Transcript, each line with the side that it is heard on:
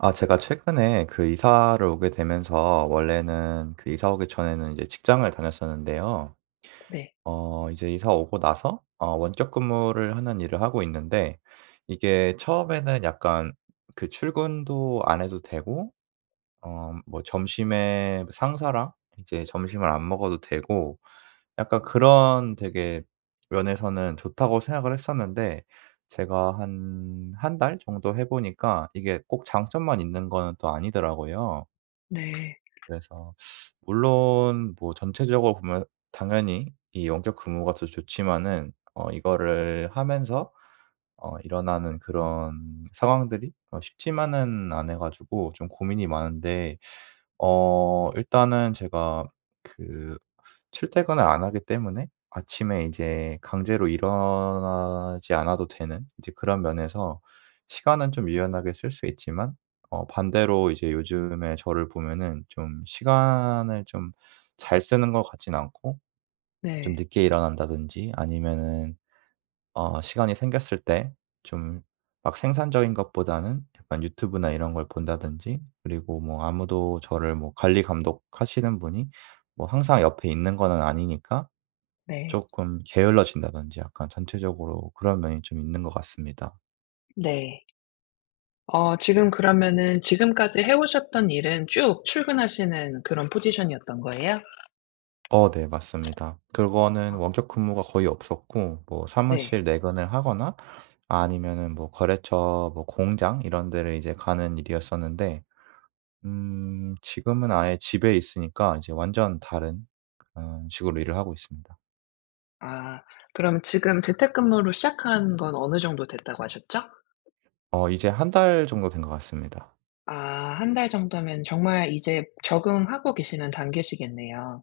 right: 아 제가 최근에 그 이사를 오게 되면서 원래는 그 이사 오기 전에는 이제 직장을 다녔었는데요.
left: 네.
right: 어 이제 이사 오고 나서 어 원격근무를 하는 일을 하고 있는데 이게 처음에는 약간 그 출근도 안 해도 되고 어 음 뭐 점심에 상사랑 이제 점심을 안 먹어도 되고 약간 '그런 되게 면에서는 좋다.'고 생각을 했었는데 제가 한 1 달 정도 해 보니까 이게 꼭 장점만 있는 거는 또 아니더라고요.
left: 네.
right: 그래서 물론 뭐 전체적으로 보면 당연히 이 원격 근무가 더 좋지만은 어 이거를 하면서 어 일어나는 그런 상황들이 어 쉽지만은 않아 가지고 좀 고민이 많은데 어 일단은 제가 그 출퇴근을 안 하기 때문에 아침에 이제 강제로 일어나지 않아도 되는 이제 그런 면에서 시간은 좀 유연하게 쓸 수 있지만 어 반대로 이제 요즘에 저를 보면은 좀 시간을 좀 잘 쓰는 것 같진 않고 좀
left: 네.
right: 늦게 일어난다든지 아니면은 어 시간이 생겼을 때 좀 막 생산적인 것보다는 약간 유튜브나 이런 걸 본다든지 그리고 뭐 아무도 저를 뭐 관리 감독하시는 분이 뭐 항상 옆에 있는 거는 아니니까
left: 네.
right: 쪼끔 게을러진다든지 약간 전체적으로 그런 면이 좀 있는 것 같습니다.
left: 네. 어 지금 그러면은 지금까지 해 오셨던 일은 쭉 출근하시는 그런 포지션이었던 거예요?
right: 어 네. 맞습니다. 그거는 원격 근무가 거의 없었고 뭐
left: 네.
right: 사무실 내근을 하거나 아니면은 뭐 거래처 뭐 공장 이런 데를 이제 가는 일이었었는데 음 지금은 아예 집에 있으니까 이제 완전 다른 그런 식으로 일을 하고 있습니다.
left: 아 그러면 지금 재택근무를 시작한 건 어느 정도 됐다고 하셨죠?
right: 어 이제 1 달 정도 된 것 같습니다.
left: 아 1 달 정도면 정말 이제 적응하고 계시는 단계시겠네요.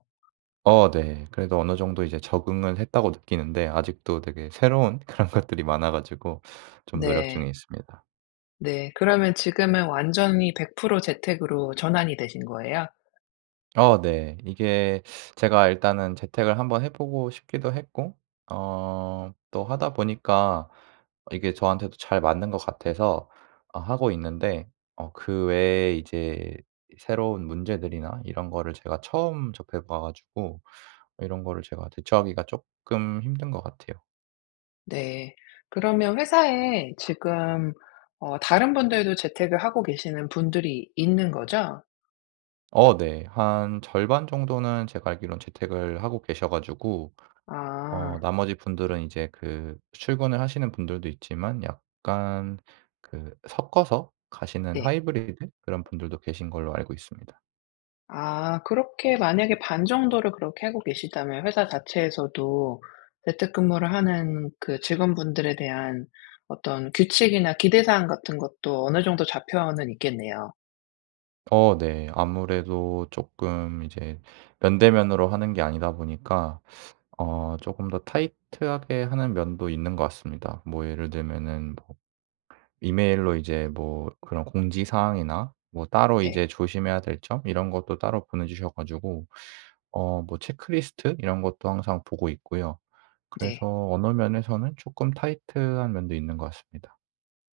right: 어 네. 그래도 어느 정도 이제 적응을 했다고 느끼는데 아직도 되게 새로운 그런 것들이 많아 가지고 좀 노력 중에
left: 네.
right: 있습니다.
left: 네. 그러면 지금은 완전히 100% 재택으로 전환이 되신 거예요?
right: 어 네. 이게 제가 일단은 재택을 한번 해보고 싶기도 했고 어 또 하다 보니까 이게 저한테도 잘 맞는 것 같아서 어 하고 있는데 어 그 외에 이제 새로운 문제들이나 이런 거를 제가 처음 접해 봐 가지고 이런 거를 제가 대처하기가 쪼끔 힘든 것 같아요.
left: 네. 그러면 회사에 지금 어 다른 분들도 재택을 하고 계시는 분들이 있는 거죠?
right: 어 네. 한 절반 정도는 제가 알기론 재택을 하고 계셔 가지고 어
left: 아
right: 나머지 분들은 이제 그 출근을 하시는 분들도 있지만 약간 그 섞어서 가시는
left: 네.
right: 하이브리드 그런 분들도 계신 걸로 알고 있습니다.
left: 아. 그렇게 만약에 반 정도를 그렇게 하고 계시다면 회사 자체에서도 재택근무를 하는 그 직원분들에 대한 어떤 규칙이나 기대 사항 같은 것도 어느 정도 잡혀는 있겠네요.
right: 어 네. 아무래도 쪼끔 이제 면대 면으로 하는 게 아니다 보니까 어 쪼끔 더 타이트 하게 하는 면도 있는 것 같습니다. 뭐 예를 들면은 뭐 이메일로 이제 뭐 그런 공지사항이나 뭐 따로
left: 네.
right: 이제 조심해야 될 점 이런 것도 따로 보내 주셔 가지고 어 뭐 체크리스트 이런 것도 항상 보고 있고요.
left: 네.
right: 그래서 어느 면에서는 쪼끔 타이트 한 면도 있는 것 같습니다.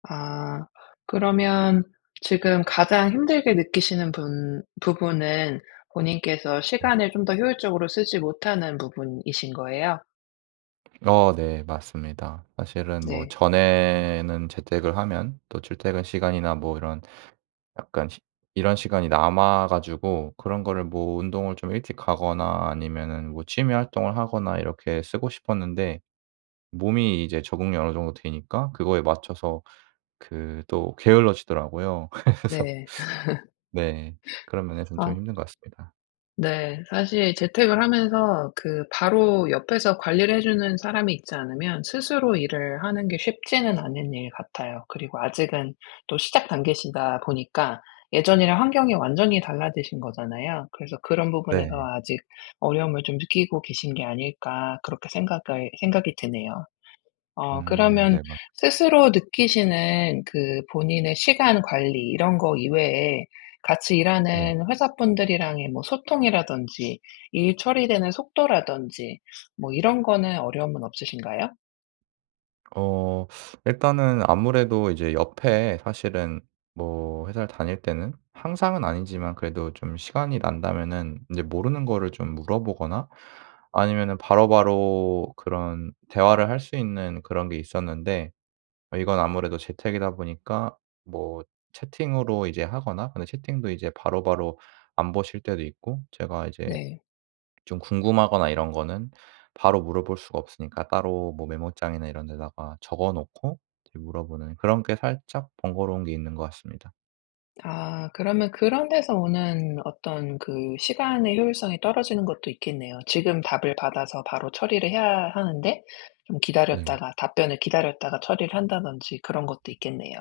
left: 아. 그러면 지금 가장 힘들게 느끼시는 분 부분은 본인께서 시간을 좀 더 효율적으로 쓰지 못하는 부분이신 거예요?
right: 어 네. 맞습니다. 사실은 뭐
left: 네.
right: 전에는 재택을 하면 또 출퇴근 시간이나 뭐 이런 시 약간 이런 시간이 남아 가지고 그런 거를 뭐 운동을 좀 일찍 가거나 아니면은 뭐 취미 활동을 하거나 이렇게 쓰고 싶었는데 몸이 이제 적응이 어느 정도 되니까 그거에 맞춰서 그 또 게을러지더라고요. 그래서
left: 네.
right: 네 그런 면에서는 좀
left: 아
right: 힘든 것 같습니다.
left: 네. 사실 재택을 하면서 그 바로 옆에서 관리를 해 주는 사람이 있지 않으면 스스로 일을 하는 게 쉽지는 않은 일 같아요. 그리고 아직은 또 시작 단계시다 보니까 예전이랑 환경이 완전히 달라지신 거잖아요. 그래서 '그런 부분에서
right: 네.
left: 아직 어려움을 좀 느끼고 계신 게 아닐까.' 그렇게 생각을 생각이 드네요. 어
right: 음.
left: 그러면
right: 네 맞아요.
left: 스스로 느끼시는 그 본인의 시간 관리 이런 거 이외에 같이
right: 네.
left: 일하는 회사 분들이랑의 뭐 소통이라든지 일 처리되는 속도라든지 뭐 이런 거는 어려움은 없으신가요?
right: 어 일단은 아무래도 이제 옆에 사실은 뭐 회사를 다닐 때는 항상은 아니지만 그래도 좀 시간이 난다면은 인제 모르는 거를 좀 물어보거나 아니면은 바로바로 그런 대화를 할 수 있는 그런 게 있었는데 이건 아무래도 재택이다 보니까 뭐 채팅으로 이제 하거나 근데 채팅도 이제 바로바로 안 보실 때도 있고 제가 이제
left: 네.
right: 좀 궁금하거나 이런 거는 바로 물어볼 수가 없으니까 따로 뭐 메모장이나 이런 데다가 적어 놓고 이제 물어보는 그런 게 살짝 번거로운 게 있는 것 같습니다.
left: 아. 그러면 그런 데서 오는 어떤 그 시간의 효율성이 떨어지는 것도 있겠네요. 지금 답을 받아서 바로 처리를 해야 하는데 좀
right: 네.
left: 기다렸다가 답변을 기다렸다가 처리를 한다든지 그런 것도 있겠네요.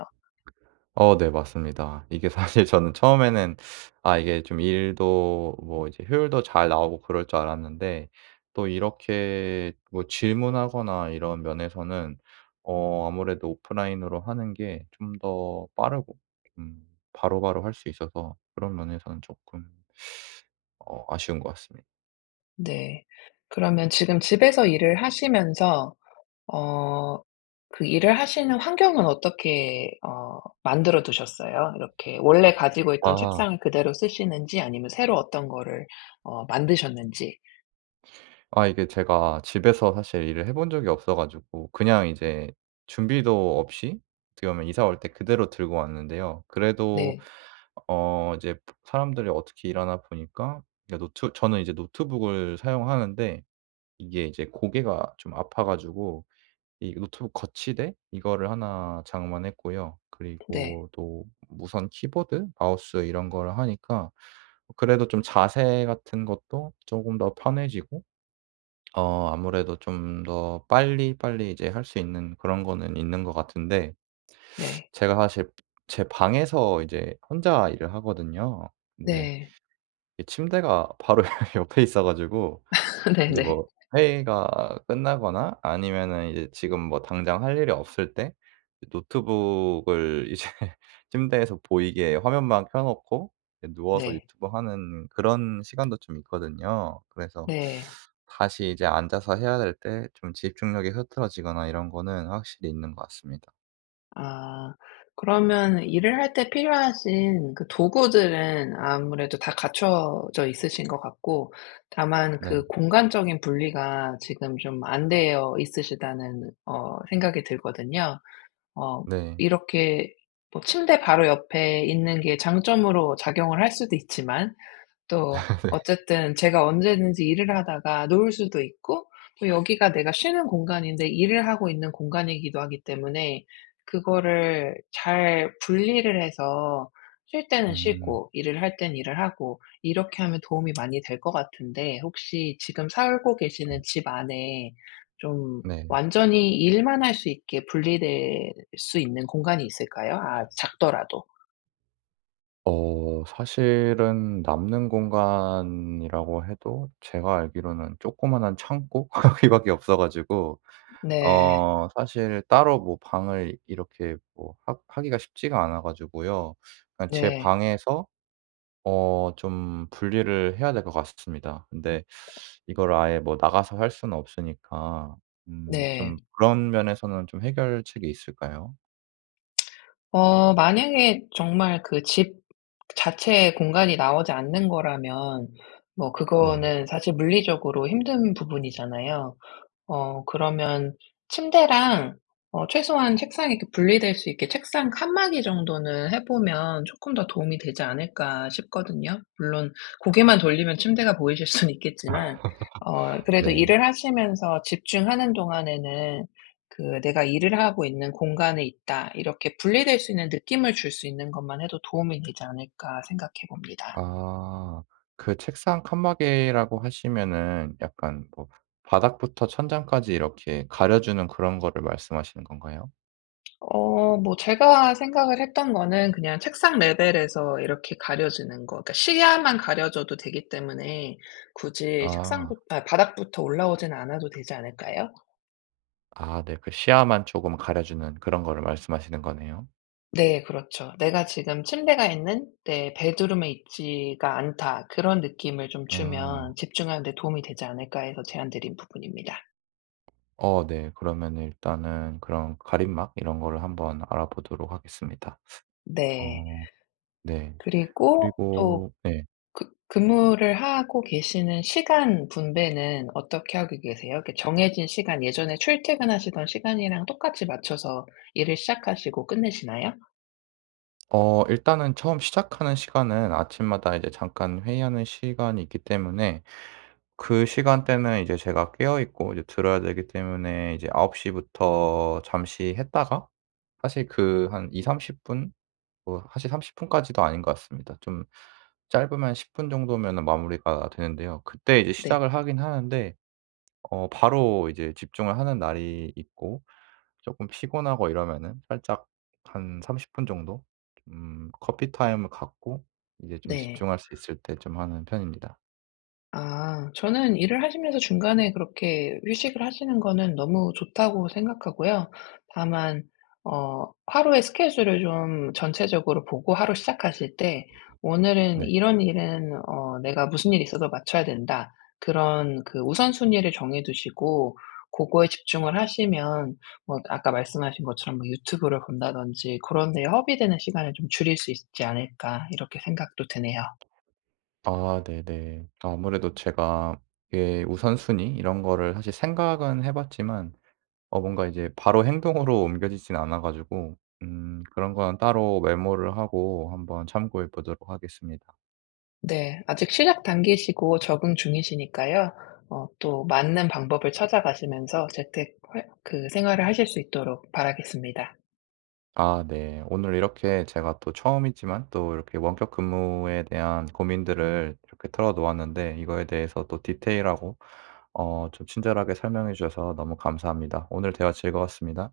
right: 어 네, 맞습니다. 이게 사실 저는 처음에는 아 이게 좀 일도 뭐 이제 효율도 잘 나오고 그럴 줄 알았는데 또 이렇게 뭐 질문하거나 이런 면에서는 어 아무래도 오프라인으로 하는 게 좀 더 빠르고 음 바로바로 할 수 있어서 그런 면에서는 쪼끔 어 아쉬운 것 같습니다.
left: 네. 그러면 지금 집에서 일을 하시면서 어 그 일을 하시는 환경은 어떻게 어 만들어 두셨어요? 이렇게 원래 가지고 있던
right: 아.
left: 책상을 그대로 쓰시는지 아니면 새로 어떤 거를 어 만드셨는지.
right: 아 이게 제가 집에서 사실 일을 해 본 적이 없어 가지고 그냥 이제 준비도 없이? 어떻게 보면 이사 올 때 그대로 들고 왔는데요. 그래도
left: 네.
right: 어 이제 브 사람들이 어떻게 일하나 보니까 이제 노트 저는 이제 노트북을 사용하는데 이게 이제 고개가 좀 아파 가지고 이 노트북 거치대? 이거를 1 장만했고요.
left: 네.
right: 그리고 또 무선 키보드 마우스 이런 거를 하니까 그래도 좀 자세 같은 것도 쪼금 더 편해지고 어 아무래도 좀 더 빨리빨리 이제 할 수 있는 그런 거는 있는 것 같은데
left: 네.
right: 제가 사실 제 방에서 이제 혼자 일을 하거든요. 근데
left: 네.
right: 이 침대가 바로 여 옆에 있어 가지고
left: 네
right: 인제
left: 네.
right: 뭐 회의가 끝나거나 아니면은 이제 지금 뭐 당장 할 일이 없을 때 이 노트북을 이제 침대에서 보이게 화면만 켜 놓고 이 누워서
left: 네.
right: 유튜브 하는 그런 시간도 좀 있거든요. 그래서
left: 네.
right: 다시 이제 앉아서 해야 될 때 좀 집중력이 흐트러지거나 이런 거는 확실히 있는 것 같습니다.
left: 아. 그러면 일을 할 때 필요하신 그 도구들은 아무래도 다 갖춰져 있으신 것 같고 다만
right: 네.
left: 그 '공간적인 분리가 지금 좀 안 되어 있으시다.'는 어 생각이 들거든요. 어
right: 네.
left: 이렇게 뭐 침대 바로 옆에 있는 게 장점으로 작용을 할 수도 있지만 또
right: 네.
left: 어쨌든 제가 언제든지 일을 하다가 누울 수도 있고 또 여기가 내가 쉬는 공간인데 일을 하고 있는 공간이기도 하기 때문에 그거를 잘 분리를 해서 쉴 때는
right: 음.
left: 쉬고 일을 할 때는 일을 하고 이렇게 하면 도움이 많이 될 것 같은데 혹시 지금 살고
right: 네.
left: 계시는 집 안에 좀
right: 네.
left: 완전히 일만 할 수 있게 분리될 수 있는 공간이 있을까요? 아 작더라도.
right: 어. 사실은 남는 공간이라고 해도 제가 알기로는 조그마한 창고 거기 밖에 없어 가지고
left: 음 네.
right: 어 사실 따로 뭐 방을 이렇게 뭐 하 하기가 쉽지가 않아 가지고요. 그냥 제
left: 네.
right: 방에서 어 좀 분리를 해야 될 것 같스 습니다. 근데 이거를 아예 뭐 나가서 할 수는 없으니까 음
left: 네.
right: 좀 그런 면에서는 좀 해결책이 있을까요?
left: 어 만약에 정말 그 집 자체에 공간이 나오지 않는 거라면 뭐
right: 네.
left: 그거는 사실 물리적으로 힘든 부분이잖아요. 어 그러면 침대랑 어 최소한 책상이 이 분리될 수 있게 책상 칸막이 정도는 해 보면 '쪼끔 더 도움이 되지 않을까?' 싶거든요. 물론 고개만 돌리면 침대가 보이실 수는 있겠지만 어 그래도
right: 네.
left: 일을 하시면서 집중하는 동안에는 그 '내가 일을 하고 있는 공간에 있다.' 이렇게 분리될 수 있는 느낌을 줄 수 있는 것만 해도 '도움이 되지 않을까.' 생각해 봅니다.
right: 아 그 책상 칸막이라고 하시면은 약간 뭐 바닥부터 천장까지 이렇게 가려 주는 그런 거를 말씀하시는 건가요?
left: 어 뭐 제가 생각을 했던 거는 그냥 책상 레벨에서 이렇게 가려지는 거 그니까 시야만 가려져도 되기 때문에 굳이
right: 아.
left: 책상부 아 바닥부터 올라오진 않아도 되지 않을까요?
right: 아 네 그 시야만 쪼금 가려 주는 그런 거를 말씀하시는 거네요.
left: 네 그렇죠. '내가 지금 침대가 있는 내 베드룸에 있지가 않다.' 그런 느낌을 좀 주면
right: 음.
left: '집중하는 데 도움이 되지 않을까.' 해서 제안 드린 부분입니다.
right: 어 네. 그러면은 일단은 그런 가림막 이런 거를 한번 알아보도록 하겠습니다.
left: 네.
right: 어 네.
left: 그리고 또
right: 그리고 예.
left: 그 근무를 하고 계시는 시간 분배는 어떻게 하고 계세요? 이렇게 정해진 시간 예전에 출퇴근하시던 시간이랑 똑같이 맞춰서 일을 시작하시고 끝내시나요?
right: 어 일단은 처음 시작하는 시간은 아침마다 이제 잠깐 회의하는 시간이 있기 때문에 그 시간대는 이제 제가 깨어 있고 이제 들어야 되기 때문에 이제 9 시부터 잠시 했다가 사실 그 한 20-30 분 뭐 사실 30 분까지도 아닌 것 같습니다. 좀 짧으면 10 분 정도면은 마무리가 되는데요. 그때 이제
left: 네.
right: 시작을 하긴 하는데 어 바로 이제 집중을 하는 날이 있고 쪼끔 피곤하고 이러면은 살짝 한 30 분 정도 음 커피 타임을 갖고 이제 좀
left: 네.
right: 집중할 수 있을 때 좀 하는 편입니다.
left: 아. 저는 일을 하시면서 중간에 그렇게 휴식을 하시는 거는 너무 좋다고 생각하고요. 다만 어 '하루에 스케줄을 좀 전체적으로 보고 하루 시작하실 때 '오늘은
right: 네.
left: 이런 일은 어 내가 무슨 일이 있어도 마쳐야 된다.' 그런 그 우선순위를 정해 두시고 고거에 집중을 하시면 뭐 아까 말씀하신 것처럼 유튜브를 본다든지 그런 데에 허비되는 시간을 좀 줄일 수 있지 않을까?' 이렇게 생각도 드네요.
right: 아 네네. 아무래도 제가 예 우선순위 이런 거를 사실 생각은 해 봤지만 어 뭔가 이제 바로 행동으로 옮겨지지는 않아 가지고 음 그런 건 따로 메모를 하고 한번 참고해 보도록 하겠습니다.
left: 네. 아직 시작 단계시고 적응 중이시니까요. 어 또 맞는 방법을 찾아 가시면서 재택 활 그 생활을 하실 수 있도록 바라겠습니다.
right: 아 네. 오늘 이렇게 제가 또 처음이지만 또 이렇게 원격 근무에 대한 고민들을 이렇게 털어 놓았는데 이거에 대해서 또 디테일하고 어 좀 친절하게 설명해 주셔서 너무 감사합니다. 오늘 대화 즐거웠습니다.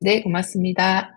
left: 네. 고맙습니다.